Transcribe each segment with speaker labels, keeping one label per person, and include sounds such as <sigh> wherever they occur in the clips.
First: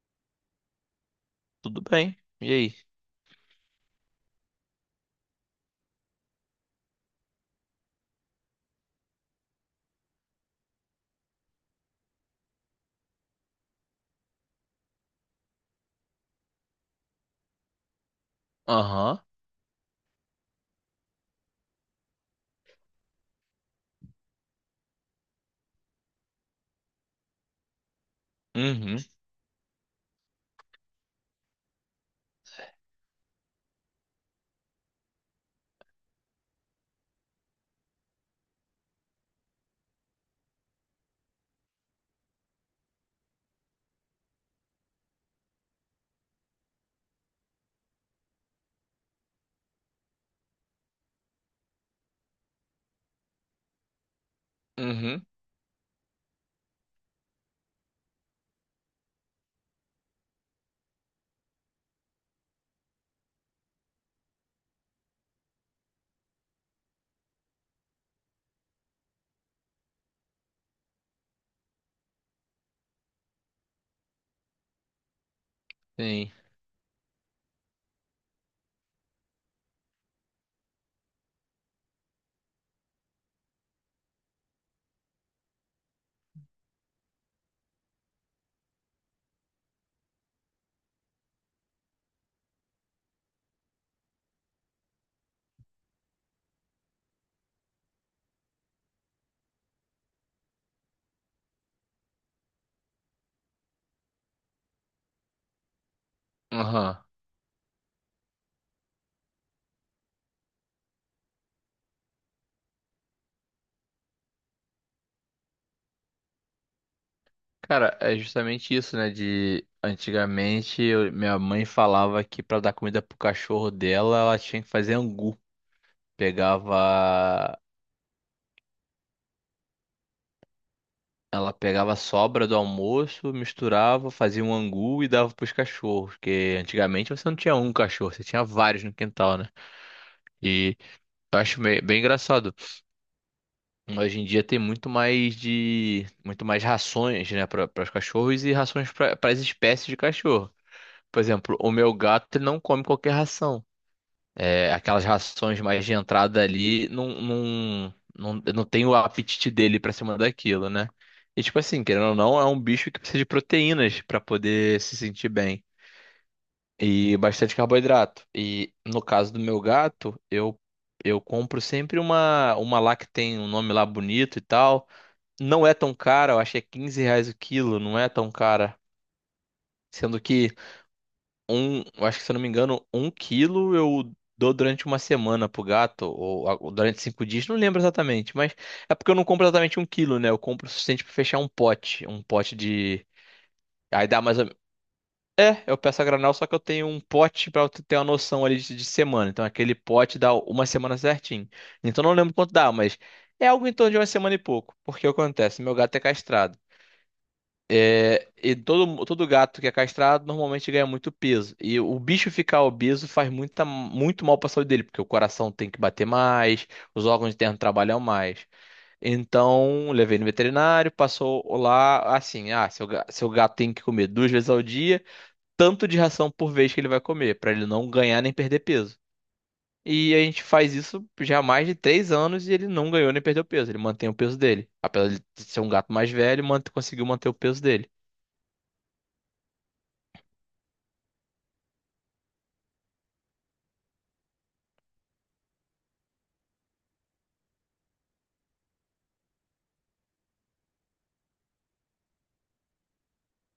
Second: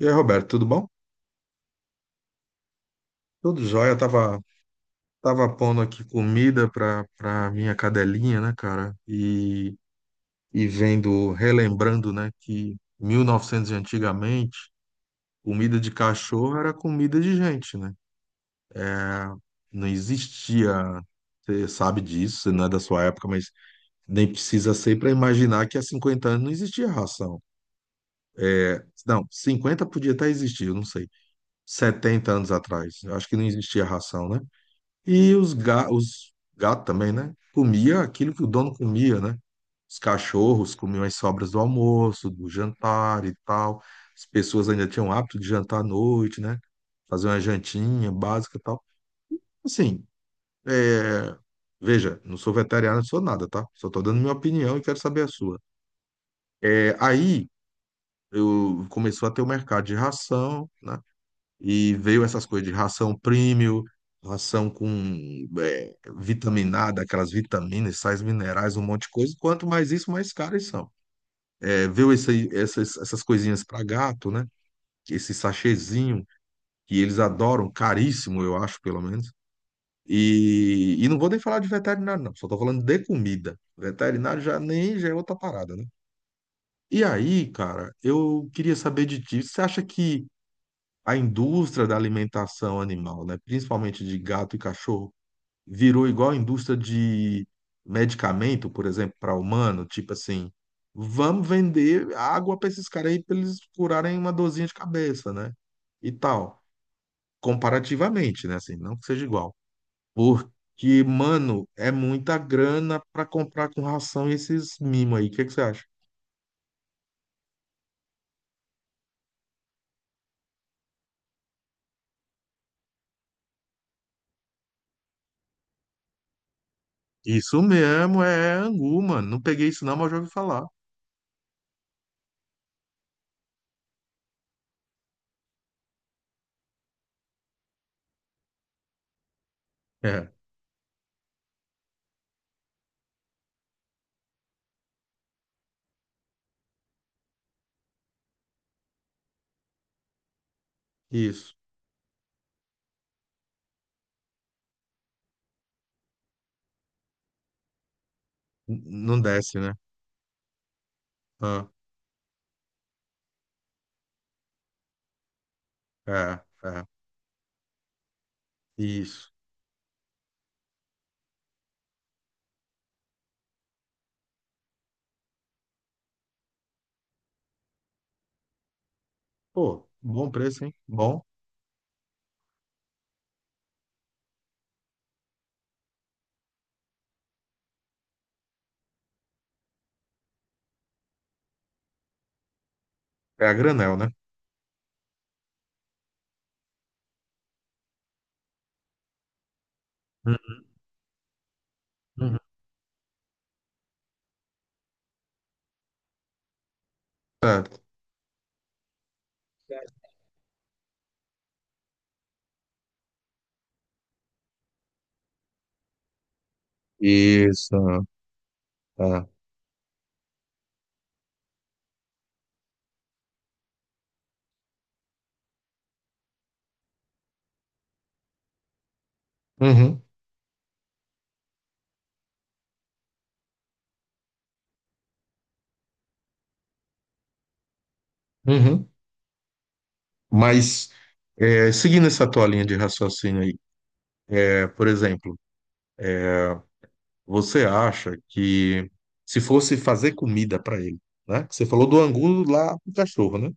Speaker 1: E aí, Roberto, tudo bom?
Speaker 2: Tudo bem. E aí?
Speaker 1: Tudo jóia. Tava pondo aqui comida pra minha cadelinha, né, cara? E vendo, relembrando, né, que mil e novecentos e antigamente, comida de cachorro era comida de gente, né?
Speaker 2: Aham.
Speaker 1: É, não existia, você sabe disso, você não é da sua época, mas nem precisa ser para imaginar que há 50 anos não existia ração. É,
Speaker 2: Uhum.
Speaker 1: não, 50 podia até existir, eu não sei. 70 anos atrás, eu acho que não existia ração, né? E os gatos também, né? Comia aquilo que o dono comia, né? Os cachorros comiam as sobras do almoço, do jantar e tal. As pessoas ainda tinham o hábito de jantar à noite, né? Fazer uma jantinha básica e tal. Assim, é, veja, não sou veterinário, não sou nada, tá? Só tô dando minha opinião e quero saber
Speaker 2: Uhum.
Speaker 1: a sua. É, aí eu começou a ter o mercado de ração, né? E veio essas coisas de ração premium, ração com vitaminada, aquelas vitaminas, sais minerais, um monte de coisa. Quanto mais isso, mais caras são. É, veio essas coisinhas para gato, né? Esse sachêzinho
Speaker 2: Sim.
Speaker 1: que eles adoram, caríssimo, eu acho, pelo menos. E não vou nem falar de veterinário, não. Só tô falando de comida. Veterinário já nem já é outra parada, né? E aí, cara, eu queria saber de ti. Você acha que a indústria da alimentação animal, né, principalmente de gato e cachorro, virou igual a indústria de medicamento, por exemplo, para humano, tipo assim, vamos vender água para esses caras aí para eles curarem uma dorzinha de cabeça, né? E tal,
Speaker 2: Aham.
Speaker 1: comparativamente, né, assim, não que seja igual. Porque, mano, é muita grana para comprar com ração esses mimos aí. O que que você acha?
Speaker 2: Cara, é justamente isso, né? De antigamente minha mãe falava que pra dar comida pro cachorro dela, ela tinha que fazer angu. Pegava.
Speaker 1: Isso mesmo, é angu, mano. Não peguei isso não, mas já ouvi falar.
Speaker 2: Ela pegava a sobra do almoço, misturava, fazia um angu e dava pros cachorros. Porque antigamente você não tinha um cachorro, você tinha vários no quintal, né?
Speaker 1: É,
Speaker 2: E eu acho bem engraçado. Hoje em dia tem muito mais rações, né, para os cachorros e rações para as espécies de cachorro. Por
Speaker 1: isso.
Speaker 2: exemplo, o meu gato ele não come qualquer ração. É, aquelas rações mais de entrada ali não
Speaker 1: N-
Speaker 2: tem o
Speaker 1: não
Speaker 2: apetite
Speaker 1: desce, né?
Speaker 2: dele para cima daquilo, né? E tipo
Speaker 1: Ah,
Speaker 2: assim, querendo ou não, é um bicho que precisa de proteínas para poder se sentir bem
Speaker 1: é, é,
Speaker 2: e bastante carboidrato. E no
Speaker 1: isso.
Speaker 2: caso do meu gato, eu compro sempre uma lá que tem um nome lá bonito e tal, não é tão cara, eu acho que é R$ 15 o quilo, não é tão cara.
Speaker 1: Pô,
Speaker 2: Sendo
Speaker 1: bom
Speaker 2: que
Speaker 1: preço, hein? Bom.
Speaker 2: eu acho que se eu não me engano, um quilo eu dou durante uma semana pro gato, ou durante 5 dias, não lembro exatamente, mas é porque eu não compro exatamente um quilo, né? Eu compro o suficiente pra fechar um pote de.
Speaker 1: É a granel, né?
Speaker 2: Aí dá mais ou menos. É, eu peço a granel, só que eu tenho um pote pra eu ter uma noção ali de semana. Então aquele pote dá
Speaker 1: Uhum,
Speaker 2: uma semana certinho. Então eu não lembro
Speaker 1: uhum.
Speaker 2: quanto dá, mas é algo em torno de uma semana e pouco. Porque o que acontece? Meu gato é castrado.
Speaker 1: Certo.
Speaker 2: E todo gato que é castrado normalmente ganha muito peso. E o bicho ficar obeso faz muito mal para a saúde dele, porque o coração tem que bater mais, os órgãos internos trabalham
Speaker 1: Isso.
Speaker 2: mais.
Speaker 1: Tá.
Speaker 2: Então, levei no veterinário, passou lá assim: ah, seu gato tem que comer 2 vezes ao dia, tanto de ração por vez que ele vai comer, para ele não ganhar nem perder peso.
Speaker 1: Uhum,
Speaker 2: E a gente faz isso já há mais de 3 anos e ele não ganhou nem perdeu peso, ele mantém o peso dele. Apesar de ser um gato mais velho, conseguiu manter o peso dele.
Speaker 1: uhum. Mas, seguindo essa tua linha de raciocínio aí, por exemplo, você acha que se fosse fazer comida para ele, né? Você falou do angu lá pro cachorro, né?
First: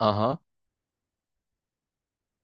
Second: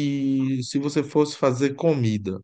Speaker 2: Aham.
Speaker 1: se você fosse fazer comida,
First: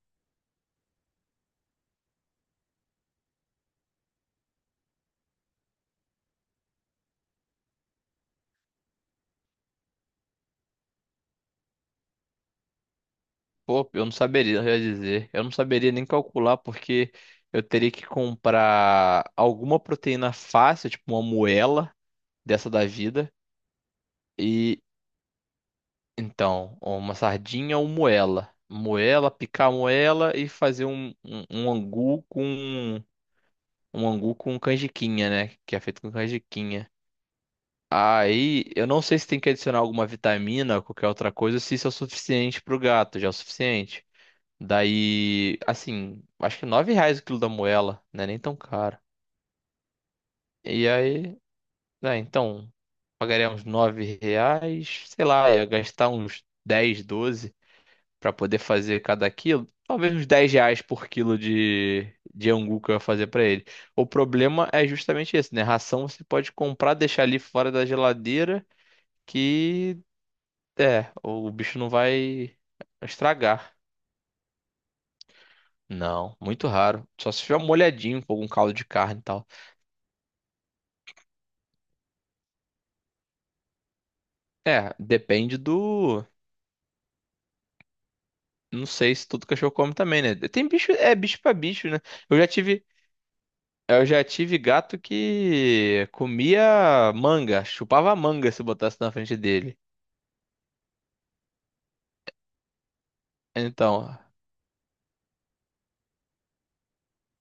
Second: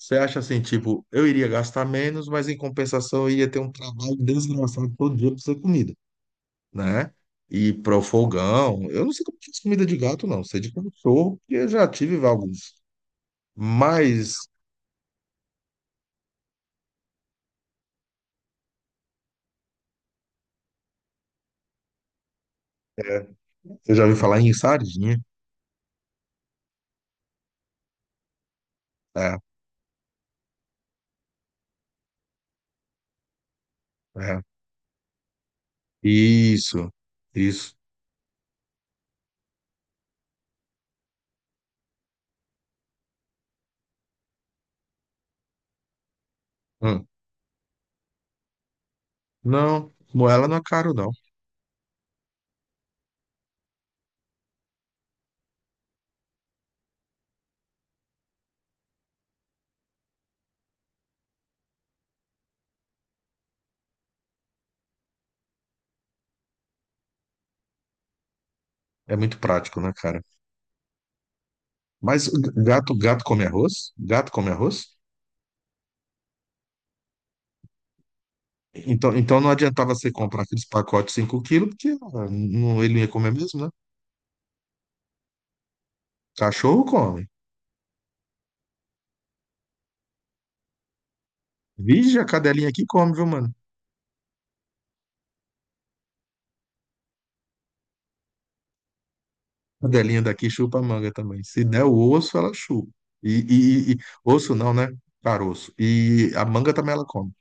Speaker 1: você acha assim, tipo, eu iria gastar menos, mas em compensação eu ia ter um trabalho desgraçado todo dia pra fazer comida, né? E pro fogão, eu não sei como faz comida de gato, não, sei de cachorro, porque eu já tive alguns.
Speaker 2: Pô, eu não
Speaker 1: Mas
Speaker 2: saberia, eu ia dizer. Eu não saberia nem calcular, porque eu teria que comprar alguma proteína fácil, tipo uma moela dessa da
Speaker 1: é,
Speaker 2: vida.
Speaker 1: eu já ouvi falar em
Speaker 2: E
Speaker 1: sardinha.
Speaker 2: então, uma sardinha ou moela. Moela,
Speaker 1: É,
Speaker 2: picar a moela e fazer um angu
Speaker 1: é.
Speaker 2: com canjiquinha, né? Que é feito com canjiquinha.
Speaker 1: Isso, isso.
Speaker 2: Aí, eu não sei se tem que adicionar alguma vitamina ou qualquer outra coisa, se isso é o suficiente pro gato, já é o suficiente. Daí, assim, acho que nove
Speaker 1: Hum.
Speaker 2: reais o quilo da moela, né? Nem tão caro.
Speaker 1: Não, moela não é
Speaker 2: E
Speaker 1: caro, não.
Speaker 2: aí, né, então, pagaria uns R$ 9, sei lá, ia gastar uns 10 12 pra poder fazer cada quilo. Talvez uns R$ 10 por quilo de angu que eu ia fazer pra ele. O problema é justamente esse, né? Ração você pode comprar, deixar ali fora da geladeira,
Speaker 1: É muito prático, né,
Speaker 2: que
Speaker 1: cara?
Speaker 2: é, o bicho não
Speaker 1: Mas g-
Speaker 2: vai
Speaker 1: gato, gato come
Speaker 2: estragar.
Speaker 1: arroz? Gato come arroz?
Speaker 2: Não, muito raro. Só se tiver molhadinho com algum caldo de
Speaker 1: Então,
Speaker 2: carne e
Speaker 1: então
Speaker 2: tal.
Speaker 1: não adiantava você comprar aqueles pacotes de 5 quilos, porque ah, não, ele não ia comer mesmo, né?
Speaker 2: É, depende do.
Speaker 1: Cachorro come.
Speaker 2: Não sei se todo cachorro come também, né? Tem bicho, é bicho pra bicho, né?
Speaker 1: Vige, a
Speaker 2: Eu já
Speaker 1: cadelinha aqui
Speaker 2: tive,
Speaker 1: come, viu, mano?
Speaker 2: eu já tive gato que comia manga, chupava manga se botasse na frente dele.
Speaker 1: A cadelinha daqui chupa a manga também. Se der o osso, ela chupa. E, e- e- e-
Speaker 2: Então,
Speaker 1: osso não, né? Caroço. E a manga também ela come.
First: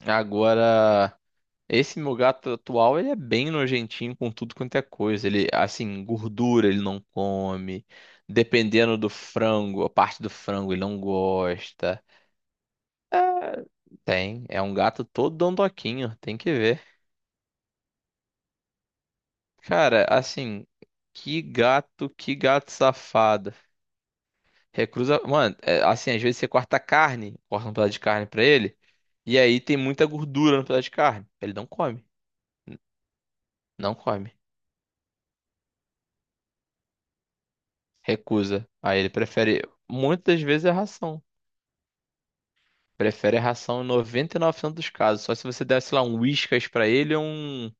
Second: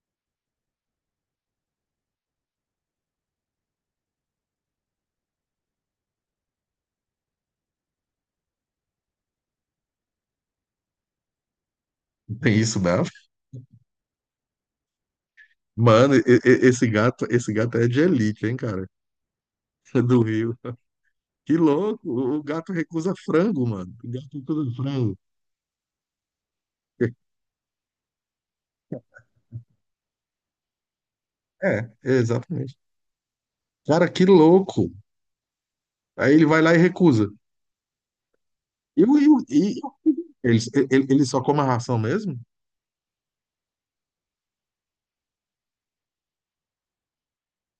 Speaker 2: agora esse meu gato atual, ele é bem nojentinho com tudo quanto é coisa. Ele, assim, gordura ele não come. Dependendo do frango, a parte do frango ele não gosta.
Speaker 1: Tem isso mesmo?
Speaker 2: Tem, é um gato todo
Speaker 1: Mano,
Speaker 2: dondoquinho, tem que ver.
Speaker 1: esse gato é de elite, hein, cara?
Speaker 2: Cara,
Speaker 1: <laughs> Do Rio.
Speaker 2: assim,
Speaker 1: Que louco!
Speaker 2: que
Speaker 1: O
Speaker 2: gato
Speaker 1: gato recusa
Speaker 2: safado.
Speaker 1: frango, mano. O gato recusa frango.
Speaker 2: Recrusa, mano, é, assim, às vezes você corta
Speaker 1: <laughs>
Speaker 2: carne, corta um pedaço de carne pra ele, e aí tem muita gordura no pedaço de carne. Ele não
Speaker 1: É,
Speaker 2: come,
Speaker 1: exatamente.
Speaker 2: não
Speaker 1: Cara, que
Speaker 2: come.
Speaker 1: louco. Aí ele vai lá e recusa.
Speaker 2: Recusa. Aí
Speaker 1: E,
Speaker 2: ele
Speaker 1: o- e, o-
Speaker 2: prefere,
Speaker 1: e
Speaker 2: muitas vezes
Speaker 1: eles,
Speaker 2: é
Speaker 1: ele,
Speaker 2: ração.
Speaker 1: ele só come a ração mesmo?
Speaker 2: Prefere a ração em 99% dos casos, só se você der, sei lá, um Whiskas pra ele ou um,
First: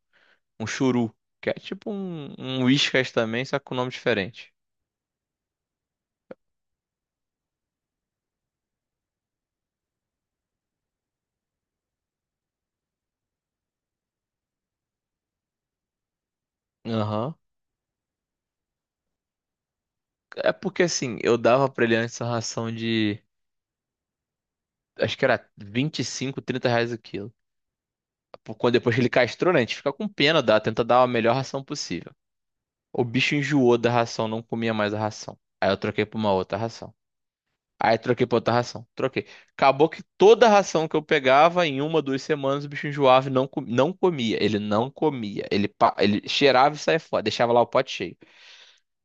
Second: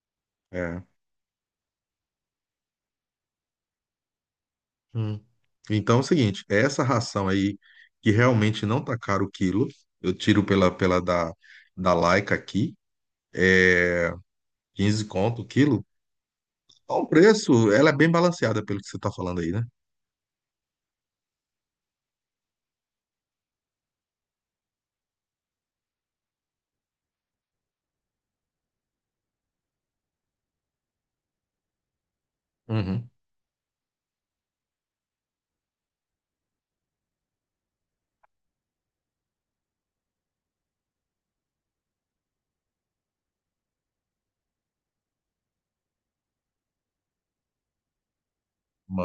Speaker 2: um
Speaker 1: É.
Speaker 2: churu, que é tipo um Whiskas também, só com nome diferente.
Speaker 1: Hum. Então é o seguinte, essa ração aí, que realmente não tá caro o quilo, eu tiro pela da Laika aqui, 15 conto o quilo. Ao
Speaker 2: Aham.
Speaker 1: preço, ela é bem balanceada pelo que você tá falando aí, né?
Speaker 2: É porque assim, eu dava pra ele antes a ração de acho que era 25, R$ 30 o quilo. Quando depois que ele castrou, né, a gente fica com pena, dá, tenta dar a melhor ração possível. O
Speaker 1: Uhum.
Speaker 2: bicho enjoou da ração, não comia mais a ração. Aí eu troquei pra uma outra ração. Aí troquei pra outra ração, troquei. Acabou que toda a ração que eu pegava, em uma, 2 semanas, o bicho enjoava e não, não comia. Ele não comia. Ele cheirava e saía fora, deixava lá o pote cheio.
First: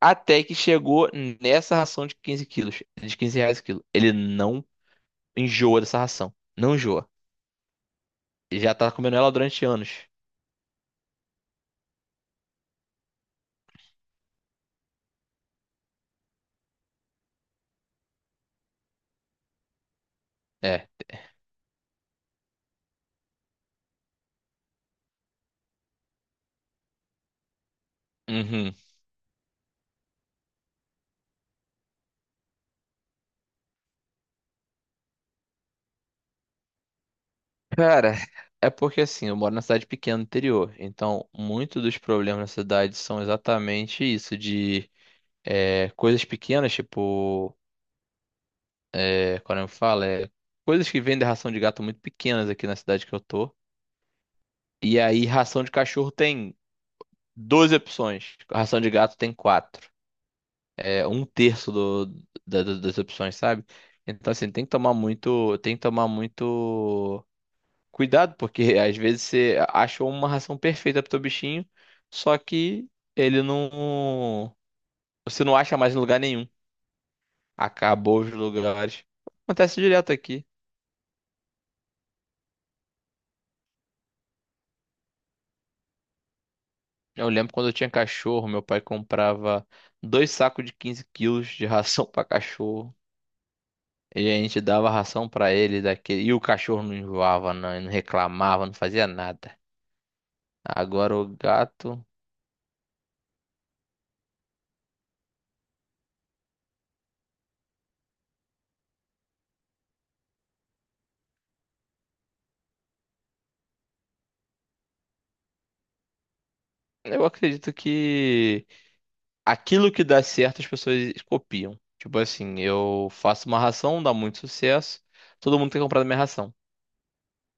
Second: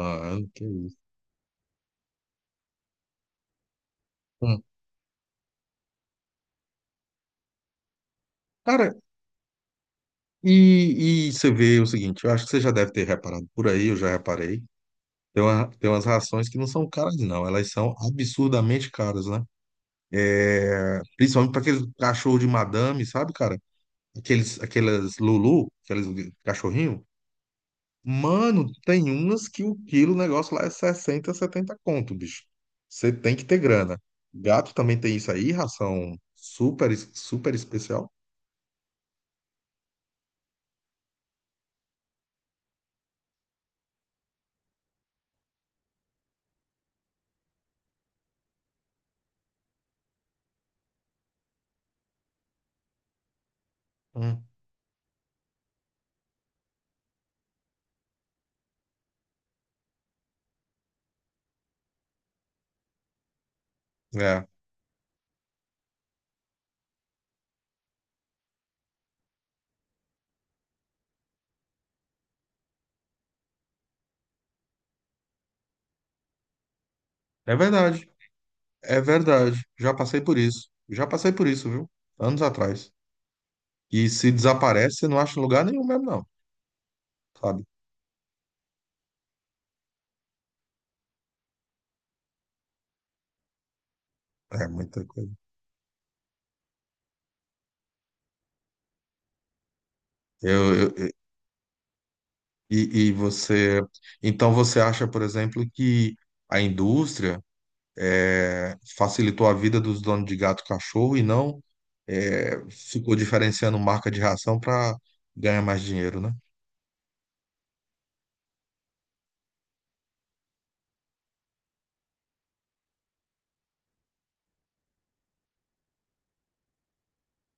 Speaker 2: Até que
Speaker 1: que isso.
Speaker 2: chegou nessa ração de 15 quilos, de R$ 15 o quilo. Ele
Speaker 1: Hum.
Speaker 2: não enjoa dessa ração. Não enjoa. E já tá
Speaker 1: Cara,
Speaker 2: comendo ela durante anos.
Speaker 1: e você vê o seguinte, eu acho que você já deve ter reparado por aí, eu já reparei. Tem umas rações que não são caras, não, elas são absurdamente caras, né?
Speaker 2: É.
Speaker 1: Principalmente para aqueles cachorro de madame, sabe, cara? Aqueles, aquelas Lulu, aqueles cachorrinho. Mano,
Speaker 2: Uhum.
Speaker 1: tem umas que o quilo, o negócio lá é 60, 70 conto, bicho. Você tem que ter grana. Gato também tem isso aí, ração super, super especial.
Speaker 2: Cara, é porque assim, eu moro na cidade pequena do interior, então muitos dos problemas na cidade são exatamente isso, de é, coisas pequenas, tipo, é, quando eu falo, é coisas que vendem ração de gato muito pequenas aqui na cidade que eu tô.
Speaker 1: Hum,
Speaker 2: E aí, ração de cachorro tem 12 opções, ração de gato tem quatro. É um terço das opções, sabe? Então,
Speaker 1: É,
Speaker 2: assim, tem que tomar muito, tem que tomar muito. Cuidado, porque <laughs> às vezes você achou uma ração perfeita pro teu bichinho, só que ele não. Você não acha mais em lugar nenhum.
Speaker 1: é verdade,
Speaker 2: Acabou os
Speaker 1: é
Speaker 2: lugares.
Speaker 1: verdade.
Speaker 2: Acontece
Speaker 1: Já
Speaker 2: direto
Speaker 1: passei por
Speaker 2: aqui.
Speaker 1: isso. Já passei por isso, viu? Anos atrás. E se desaparece, você não acha em lugar nenhum mesmo, não,
Speaker 2: Eu lembro
Speaker 1: sabe?
Speaker 2: quando eu tinha cachorro, meu pai comprava dois sacos de 15 quilos de ração pra cachorro. E a gente
Speaker 1: É
Speaker 2: dava
Speaker 1: muita
Speaker 2: ração
Speaker 1: coisa.
Speaker 2: pra ele daquele. E o cachorro não enjoava, não, não reclamava, não fazia nada.
Speaker 1: Eu,
Speaker 2: Agora o gato.
Speaker 1: e você, então você acha, por exemplo, que a indústria facilitou a vida dos donos de gato e cachorro e não ficou diferenciando marca de ração para ganhar mais dinheiro, né?
Speaker 2: Eu acredito que aquilo que dá certo as pessoas copiam. Tipo assim, eu faço uma ração, dá muito sucesso, todo mundo tem comprado minha ração.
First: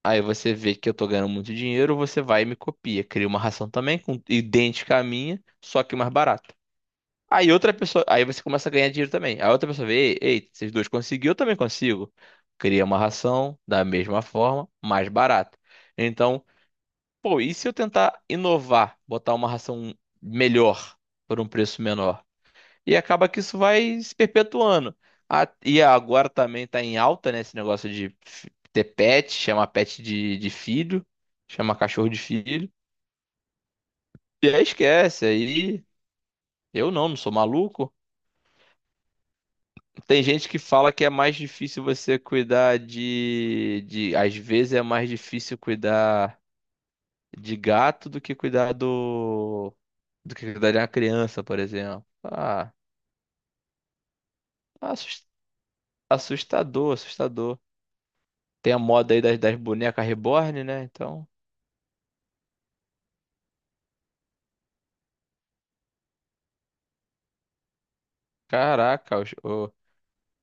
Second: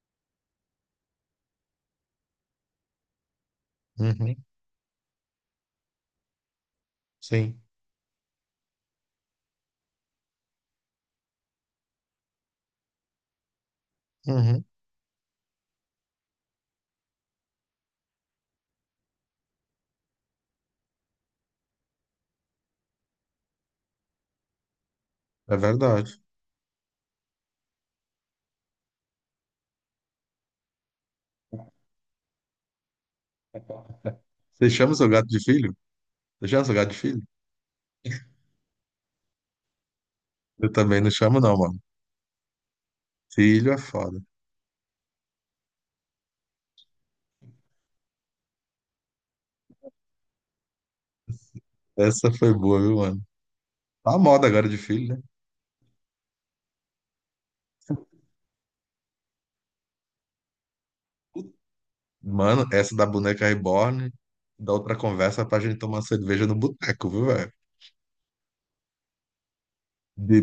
Speaker 2: Aí você vê que eu tô ganhando muito dinheiro, você vai e me copia, cria uma ração também com
Speaker 1: Uhum,
Speaker 2: idêntica à minha, só que mais barata. Aí
Speaker 1: sim,
Speaker 2: outra pessoa, aí você começa a ganhar dinheiro também. Aí outra pessoa vê, ei, ei, vocês dois conseguiram, eu também consigo. Cria uma ração da mesma
Speaker 1: uhum,
Speaker 2: forma, mais barata. Então, pô, e se eu tentar inovar, botar uma ração melhor por um preço menor? E acaba que isso vai se perpetuando. Ah,
Speaker 1: é
Speaker 2: e
Speaker 1: verdade.
Speaker 2: agora também tá em alta, né, esse negócio de ter pet, chamar pet de filho, chamar cachorro de filho. E aí
Speaker 1: Você chama seu gato
Speaker 2: esquece,
Speaker 1: de filho?
Speaker 2: aí
Speaker 1: Você chama seu
Speaker 2: eu
Speaker 1: gato de
Speaker 2: não, não
Speaker 1: filho?
Speaker 2: sou maluco. Tem gente que
Speaker 1: Eu
Speaker 2: fala
Speaker 1: também
Speaker 2: que
Speaker 1: não
Speaker 2: é mais
Speaker 1: chamo, não, mano.
Speaker 2: difícil você cuidar
Speaker 1: Filho é foda.
Speaker 2: às vezes é mais difícil cuidar de gato do que cuidar do que cuidar de uma criança, por exemplo.
Speaker 1: Essa foi
Speaker 2: Ah,
Speaker 1: boa, viu, mano? Tá a moda agora de filho, né?
Speaker 2: assus- assustador, assustador. Tem a moda aí das bonecas reborn, né? Então,
Speaker 1: Mano, essa da boneca reborn, da outra conversa pra gente tomar cerveja no boteco, viu, velho?
Speaker 2: caraca,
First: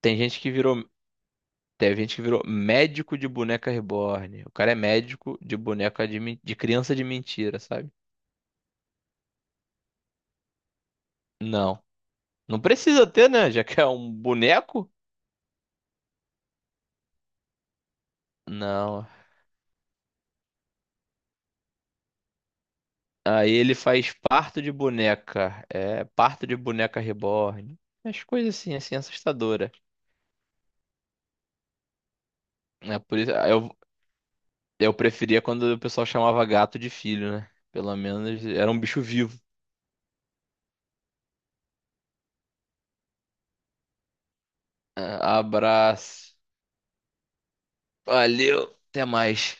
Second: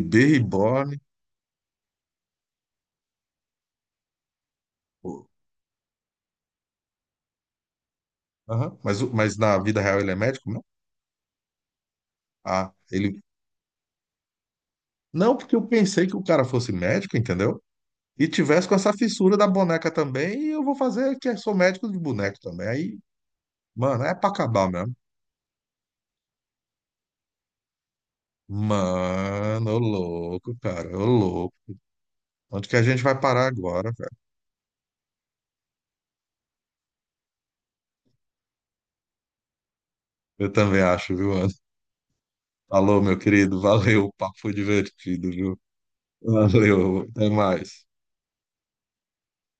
Speaker 2: tem gente que
Speaker 1: reborn.
Speaker 2: virou, tem gente que virou médico de boneca reborn. O cara é
Speaker 1: Pô.
Speaker 2: médico de boneca de criança de mentira, sabe?
Speaker 1: Aham. Mas, mas na vida real ele é médico, não?
Speaker 2: Não. Não
Speaker 1: Ah,
Speaker 2: precisa
Speaker 1: ele.
Speaker 2: ter, né? Já que é um boneco?
Speaker 1: Não, porque eu pensei que o cara fosse médico, entendeu? E tivesse com essa
Speaker 2: Não.
Speaker 1: fissura da boneca também, e eu vou fazer que eu sou médico de boneco também. Aí,
Speaker 2: Aí ele
Speaker 1: mano,
Speaker 2: faz
Speaker 1: é pra
Speaker 2: parto
Speaker 1: acabar
Speaker 2: de
Speaker 1: mesmo.
Speaker 2: boneca. É, parto de boneca reborn. As coisas assim, assustadora.
Speaker 1: Mano, ô louco, cara, ô louco. Onde que a
Speaker 2: É
Speaker 1: gente vai
Speaker 2: por isso,
Speaker 1: parar agora, velho?
Speaker 2: eu preferia quando o pessoal chamava gato de filho, né? Pelo menos era um bicho vivo.
Speaker 1: Eu também acho, viu, Anderson? Falou, meu querido. Valeu, o papo foi divertido,
Speaker 2: Ah,
Speaker 1: viu?
Speaker 2: abraço.
Speaker 1: Valeu, até mais.
Speaker 2: Valeu. Até mais.